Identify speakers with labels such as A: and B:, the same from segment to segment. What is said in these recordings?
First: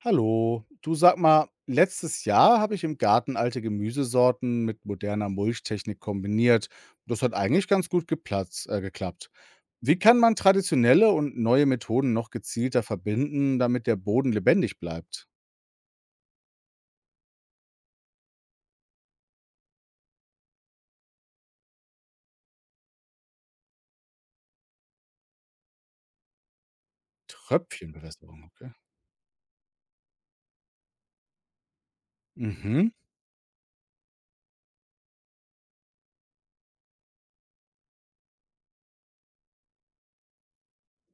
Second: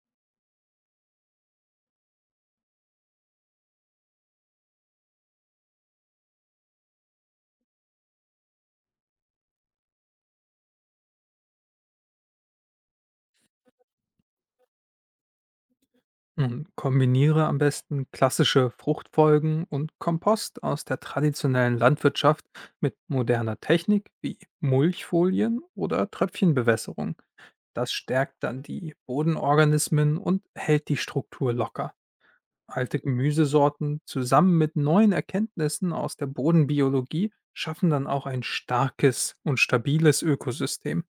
A: Hallo, du, sag mal, letztes Jahr habe ich im Garten alte Gemüsesorten mit moderner Mulchtechnik kombiniert. Das hat eigentlich ganz gut geklappt. Wie kann man traditionelle und neue Methoden noch gezielter verbinden, damit der Boden lebendig bleibt?
B: Und kombiniere am besten klassische Fruchtfolgen und Kompost aus der traditionellen Landwirtschaft mit moderner Technik wie Mulchfolien oder Tröpfchenbewässerung. Das stärkt
A: Tröpfchenbewässerung,
B: dann
A: okay.
B: die Bodenorganismen und hält die Struktur locker.
A: Mhm.
B: Alte Gemüsesorten zusammen mit neuen Erkenntnissen aus der Bodenbiologie schaffen dann auch ein starkes und stabiles Ökosystem.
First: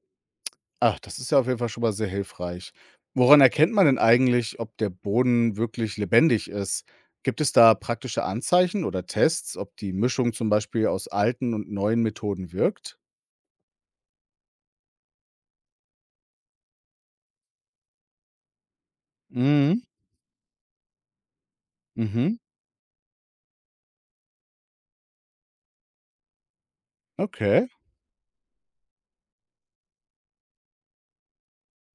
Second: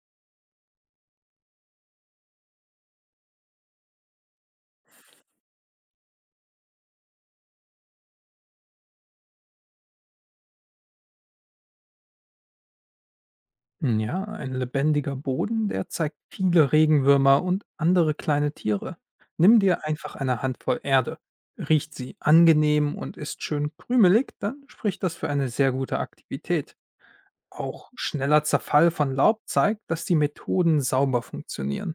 A: Ach, das ist ja auf jeden Fall schon mal sehr hilfreich. Woran erkennt man denn eigentlich, ob der Boden wirklich lebendig ist? Gibt es da praktische Anzeichen oder Tests, ob die Mischung zum Beispiel aus alten und neuen Methoden wirkt?
B: Hm, ja, ein lebendiger Boden, der zeigt viele Regenwürmer und andere kleine Tiere. Nimm
A: Mhm.
B: dir einfach eine Handvoll Erde. Riecht sie
A: Mhm.
B: angenehm und ist schön krümelig, dann spricht das für eine sehr gute Aktivität.
A: Okay.
B: Auch schneller Zerfall von Laub zeigt, dass die Methoden sauber funktionieren.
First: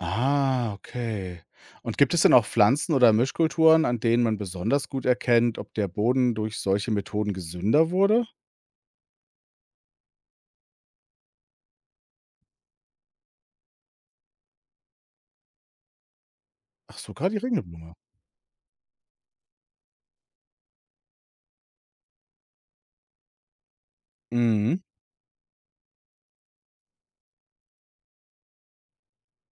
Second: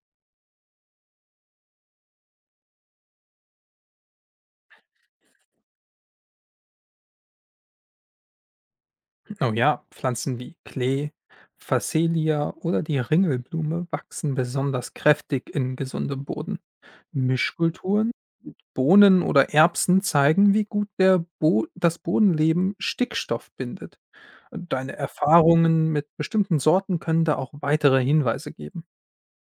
A: Ah, okay. Und gibt es denn auch Pflanzen oder Mischkulturen, an denen man besonders gut erkennt, ob der Boden durch solche Methoden gesünder wurde?
B: Oh ja, Pflanzen wie Klee, Phacelia oder die Ringelblume wachsen besonders kräftig in gesundem Boden.
A: Ach, sogar die Ringelblume.
B: Mischkulturen Bohnen oder Erbsen zeigen, wie gut der Bo das Bodenleben Stickstoff bindet.
A: Mhm.
B: Deine Erfahrungen mit bestimmten Sorten können da auch weitere Hinweise geben.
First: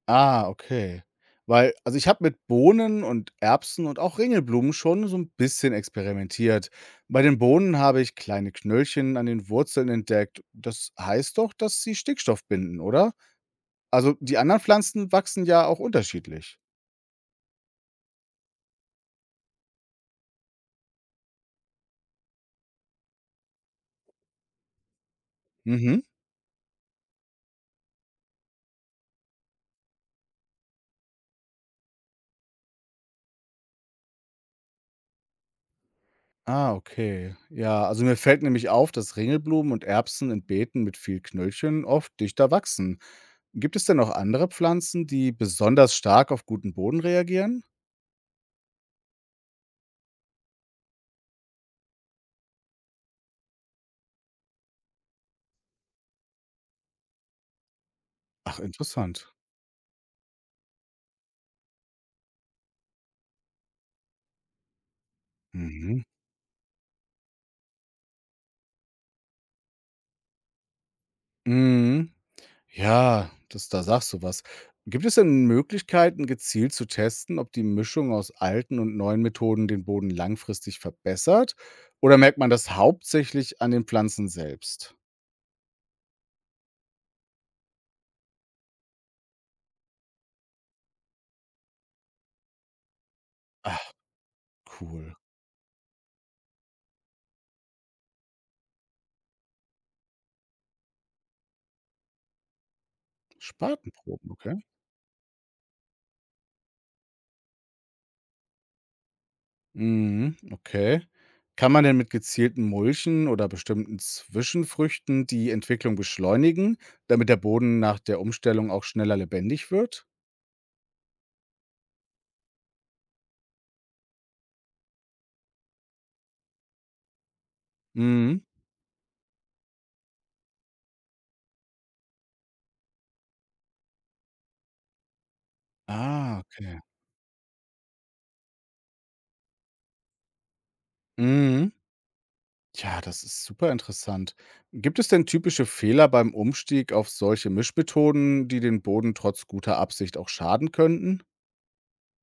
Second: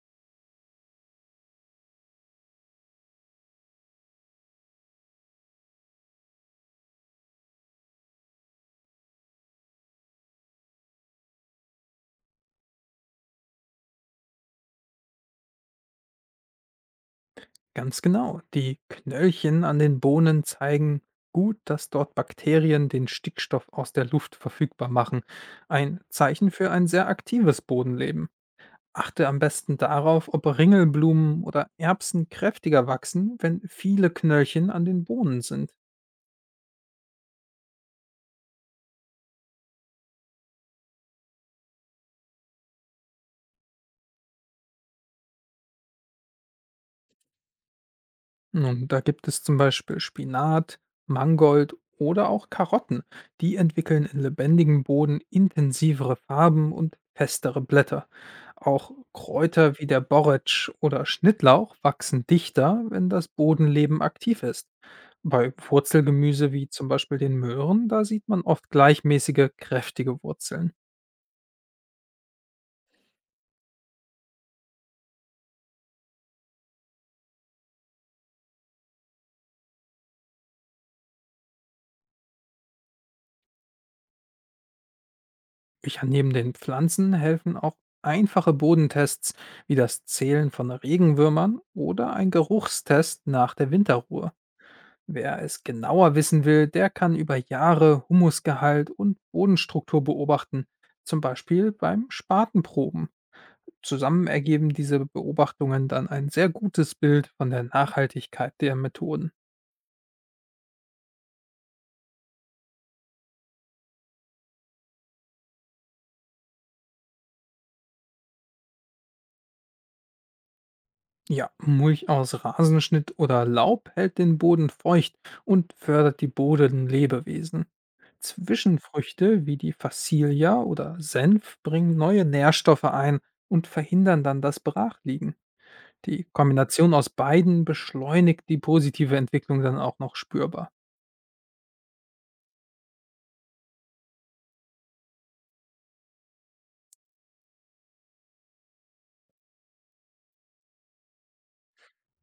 A: Ah, okay. Weil, also, ich habe mit Bohnen und Erbsen und auch Ringelblumen schon so ein bisschen experimentiert. Bei den Bohnen habe ich kleine Knöllchen an den Wurzeln entdeckt. Das heißt doch, dass sie Stickstoff binden, oder? Also, die anderen Pflanzen wachsen ja auch unterschiedlich.
B: Ganz genau. Die Knöllchen an den Bohnen zeigen gut, dass dort Bakterien den Stickstoff aus der Luft verfügbar machen. Ein
A: Mhm.
B: Zeichen für ein sehr aktives Bodenleben. Achte am besten darauf, ob Ringelblumen oder Erbsen kräftiger wachsen, wenn viele Knöllchen an den Bohnen sind.
A: Ah, okay. Ja, also, mir fällt nämlich auf, dass Ringelblumen und Erbsen in Beeten mit viel Knöllchen oft dichter wachsen. Gibt es denn noch andere Pflanzen, die besonders stark auf guten Boden reagieren?
B: Nun, da gibt es zum Beispiel Spinat, Mangold oder auch Karotten. Die entwickeln in lebendigem Boden intensivere Farben und festere Blätter.
A: Ach,
B: Auch
A: interessant.
B: Kräuter wie der Borretsch oder Schnittlauch wachsen dichter, wenn das Bodenleben aktiv ist. Bei
A: Mhm.
B: Wurzelgemüse wie zum Beispiel den Möhren, da sieht man oft gleichmäßige, kräftige Wurzeln.
A: Mhm. Ja, das, da sagst du was. Gibt es denn Möglichkeiten, gezielt zu testen, ob die Mischung aus alten und neuen Methoden den Boden langfristig verbessert? Oder merkt man das hauptsächlich an den Pflanzen selbst?
B: Ja, neben den Pflanzen helfen auch einfache Bodentests wie das Zählen von Regenwürmern oder ein Geruchstest nach der
A: Ach,
B: Winterruhe.
A: cool.
B: Wer es genauer wissen will, der kann über Jahre Humusgehalt und Bodenstruktur beobachten, zum Beispiel beim Spatenproben. Zusammen
A: Spatenproben, okay.
B: ergeben diese Beobachtungen dann ein sehr gutes Bild von der Nachhaltigkeit der Methoden.
A: Mhm, okay. Kann man denn mit gezielten Mulchen oder bestimmten Zwischenfrüchten die Entwicklung beschleunigen, damit der Boden nach der Umstellung auch schneller lebendig wird?
B: Ja, Mulch aus Rasenschnitt oder Laub hält den Boden feucht und fördert die Bodenlebewesen.
A: Mhm.
B: Zwischenfrüchte wie die Fassilia oder Senf bringen neue Nährstoffe ein und verhindern dann das Brachliegen. Die
A: Ah, okay.
B: Kombination aus beiden beschleunigt die positive Entwicklung dann auch noch spürbar.
A: Mhm. Ja, das ist super interessant. Gibt es denn typische Fehler beim Umstieg auf solche Mischmethoden, die den Boden trotz guter Absicht auch schaden könnten?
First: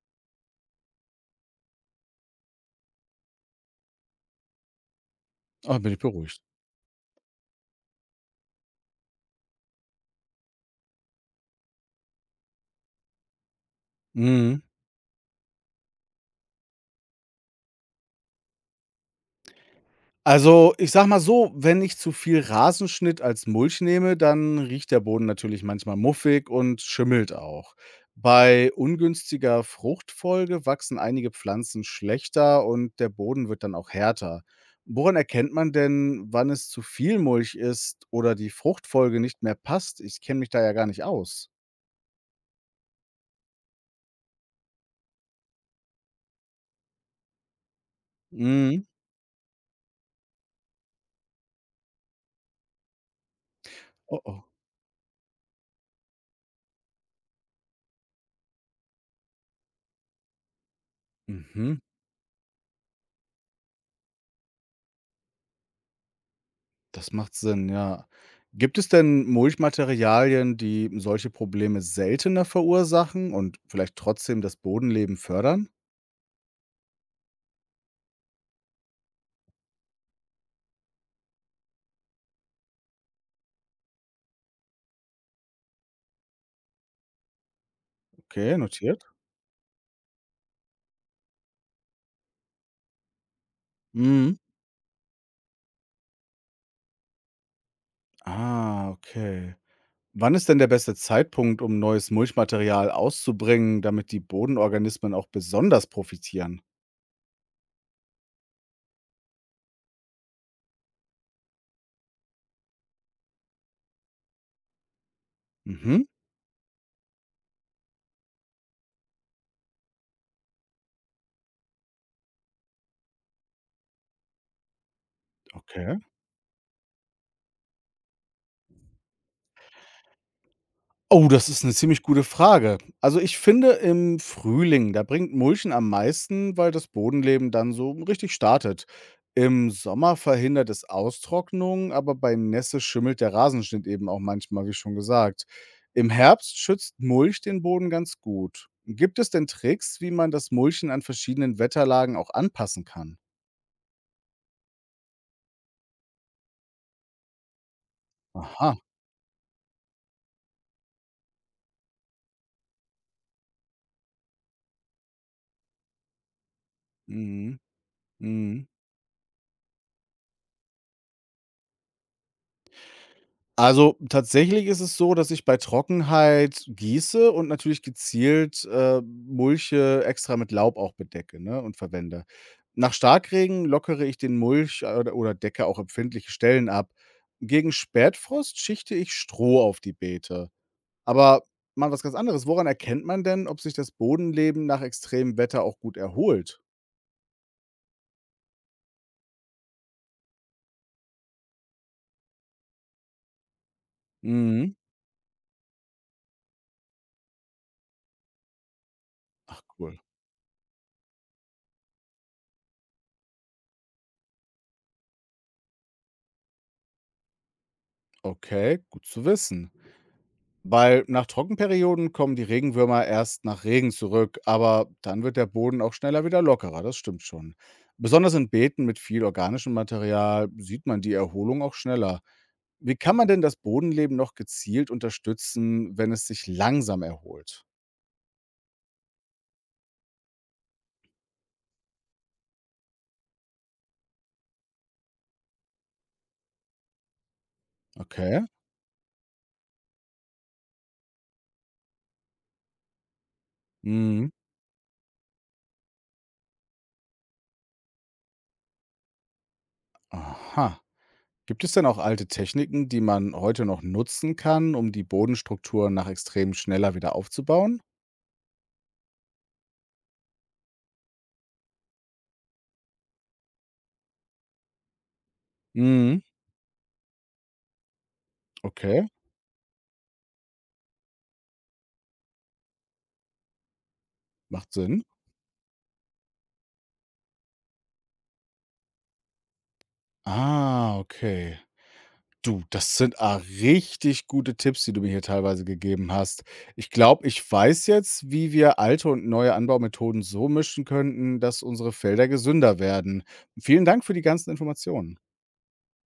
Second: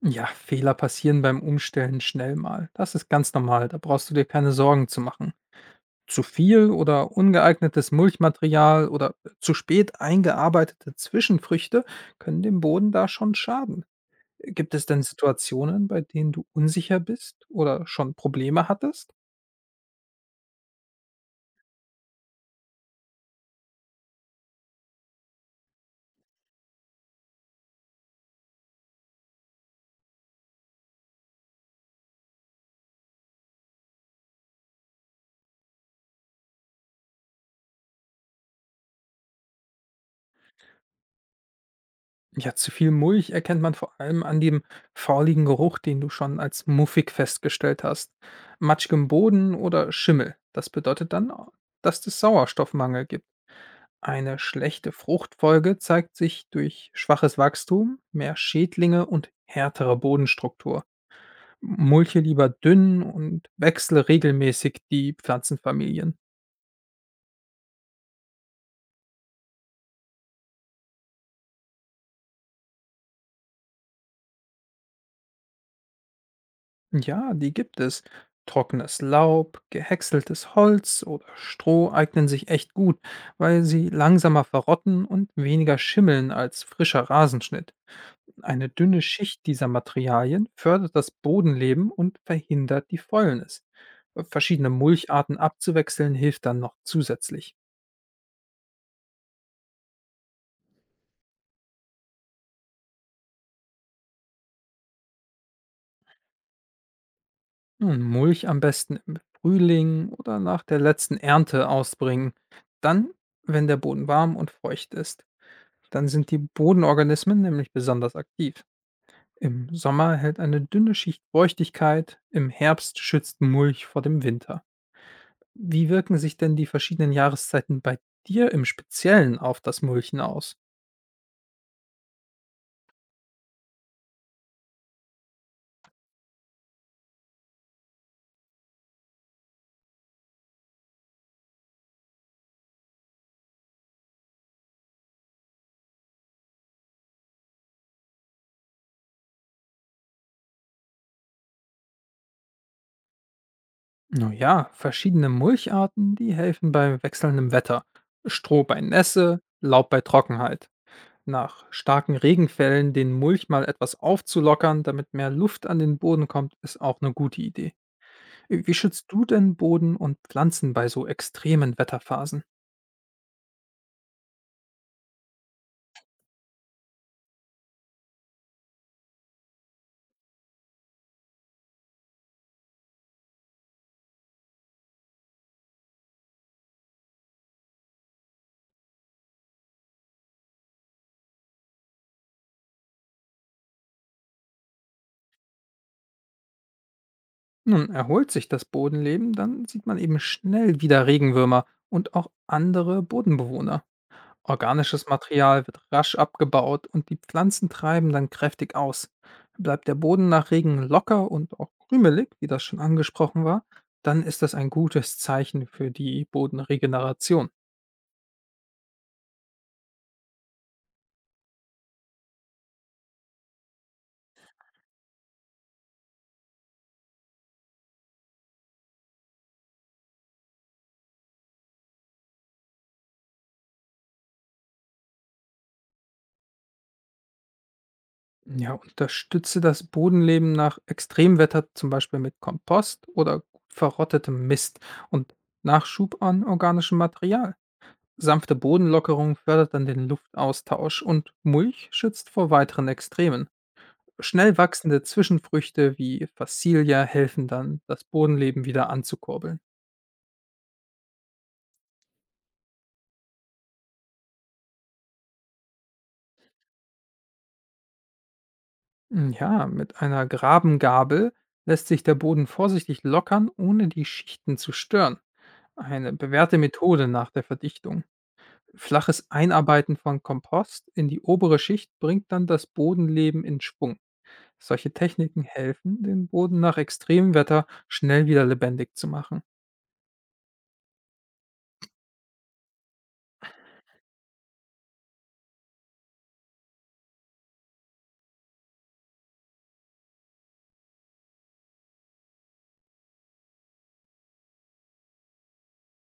B: Ja, Fehler passieren beim Umstellen schnell mal. Das ist ganz normal, da brauchst du dir keine Sorgen zu machen.
A: Ah, bin ich
B: Zu
A: beruhigt.
B: viel oder ungeeignetes Mulchmaterial oder zu spät eingearbeitete Zwischenfrüchte können dem Boden da schon schaden.
A: Mhm.
B: Gibt es denn Situationen, bei denen du unsicher bist oder schon Probleme hattest?
A: Also, ich sage mal so, wenn ich zu viel Rasenschnitt als Mulch nehme, dann riecht der Boden natürlich manchmal muffig und schimmelt auch. Bei ungünstiger Fruchtfolge wachsen einige Pflanzen schlechter und der Boden wird dann auch härter. Woran erkennt man denn, wann es zu viel Mulch ist oder die Fruchtfolge nicht mehr passt? Ich kenne mich da ja gar nicht aus.
B: Ja, zu viel Mulch erkennt man vor allem an dem fauligen Geruch, den du schon als muffig festgestellt hast,
A: Mhm.
B: matschigem Boden oder Schimmel. Das bedeutet dann, dass es Sauerstoffmangel gibt.
A: Oh,
B: Eine
A: oh.
B: schlechte Fruchtfolge zeigt sich durch schwaches Wachstum, mehr Schädlinge und härtere Bodenstruktur.
A: Mhm.
B: Mulche lieber dünn und wechsle regelmäßig die Pflanzenfamilien.
A: Das macht Sinn, ja. Gibt es denn Mulchmaterialien, die solche Probleme seltener verursachen und vielleicht trotzdem das Bodenleben fördern?
B: Ja, die gibt es. Trockenes Laub, gehäckseltes Holz oder Stroh eignen sich echt gut, weil sie langsamer verrotten und weniger schimmeln als frischer Rasenschnitt.
A: Okay,
B: Eine dünne
A: notiert.
B: Schicht dieser Materialien fördert das Bodenleben und verhindert die Fäulnis.
A: Mhm.
B: Verschiedene Mulcharten abzuwechseln hilft dann noch zusätzlich.
A: Ah, okay. Wann ist denn der beste Zeitpunkt, um neues Mulchmaterial auszubringen, damit die Bodenorganismen auch besonders profitieren?
B: Nun, Mulch am besten im Frühling oder nach der letzten Ernte ausbringen. Dann, wenn der Boden warm und feucht ist,
A: Mhm,
B: dann sind die Bodenorganismen nämlich besonders aktiv. Im Sommer hält eine dünne Schicht Feuchtigkeit, im Herbst schützt Mulch vor dem Winter. Wie
A: okay.
B: wirken sich denn die verschiedenen Jahreszeiten bei dir im Speziellen auf das Mulchen aus?
A: Oh, das ist 'ne ziemlich gute Frage. Also, ich finde im Frühling, da bringt Mulchen am meisten, weil das Bodenleben dann so richtig startet. Im Sommer verhindert es Austrocknung, aber bei Nässe schimmelt der Rasenschnitt eben auch manchmal, wie schon gesagt. Im Herbst schützt Mulch den Boden ganz gut. Gibt es denn Tricks, wie man das Mulchen an verschiedenen Wetterlagen auch anpassen kann?
B: Na ja, verschiedene Mulcharten, die helfen bei wechselndem Wetter. Stroh
A: Aha.
B: bei Nässe, Laub bei Trockenheit. Nach starken Regenfällen den Mulch mal etwas aufzulockern, damit mehr Luft an den Boden kommt, ist auch eine gute
A: Mhm.
B: Idee.
A: Mhm.
B: Wie schützt du denn Boden und Pflanzen bei so extremen Wetterphasen?
A: Also, tatsächlich ist es so, dass ich bei Trockenheit gieße und natürlich gezielt, Mulche extra mit Laub auch bedecke, ne, und verwende. Nach Starkregen lockere ich den Mulch oder decke auch empfindliche Stellen ab. Gegen Spätfrost schichte ich Stroh auf die Beete. Aber mal was ganz anderes, woran erkennt man denn, ob sich das Bodenleben nach extremem Wetter auch gut erholt?
B: Nun, erholt sich das Bodenleben, dann sieht man eben schnell wieder Regenwürmer und auch andere Bodenbewohner.
A: Mhm.
B: Organisches Material wird rasch abgebaut und die Pflanzen treiben dann kräftig aus.
A: Ach,
B: Bleibt der
A: cool.
B: Boden nach Regen locker und auch krümelig, wie das schon angesprochen war, dann ist das ein gutes Zeichen für die Bodenregeneration.
A: Okay, gut zu wissen. Weil nach Trockenperioden kommen die Regenwürmer erst nach Regen zurück, aber dann wird der Boden auch schneller wieder lockerer, das stimmt schon. Besonders in Beeten mit viel organischem Material sieht man die Erholung auch schneller. Wie kann man denn das Bodenleben noch gezielt unterstützen, wenn es sich langsam erholt?
B: Ja, unterstütze das Bodenleben nach Extremwetter, zum Beispiel mit Kompost oder verrottetem Mist und Nachschub an organischem Material.
A: Okay.
B: Sanfte Bodenlockerung fördert dann den Luftaustausch und Mulch schützt vor weiteren Extremen.
A: Mhm.
B: Schnell wachsende Zwischenfrüchte wie Fassilia helfen dann, das Bodenleben wieder anzukurbeln.
A: Aha. Gibt es denn auch alte Techniken, die man heute noch nutzen kann, um die Bodenstruktur nach Extremen schneller wieder aufzubauen?
B: Hm, ja, mit einer Grabengabel lässt sich der Boden vorsichtig lockern, ohne die Schichten zu stören. Eine
A: Mhm.
B: bewährte Methode nach der Verdichtung.
A: Okay,
B: Flaches Einarbeiten von Kompost in die obere Schicht bringt dann das Bodenleben in Schwung.
A: macht
B: Solche
A: Sinn.
B: Techniken helfen, den Boden nach Extremwetter schnell wieder lebendig zu machen.
A: Ah, okay. Du, das sind, ah, richtig gute Tipps, die du mir hier teilweise gegeben hast. Ich glaube, ich weiß jetzt, wie wir alte und neue Anbaumethoden so mischen könnten, dass unsere Felder gesünder werden. Vielen Dank für die ganzen Informationen.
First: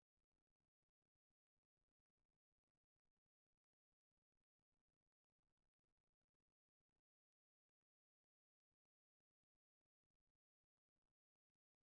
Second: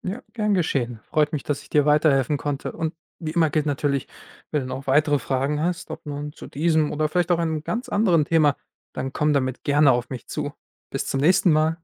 B: Ja, gern geschehen. Freut mich, dass ich dir weiterhelfen konnte. Und wie immer gilt natürlich, wenn du noch weitere Fragen hast, ob nun zu diesem oder vielleicht auch einem ganz anderen Thema, dann komm damit gerne auf mich zu. Bis zum nächsten Mal.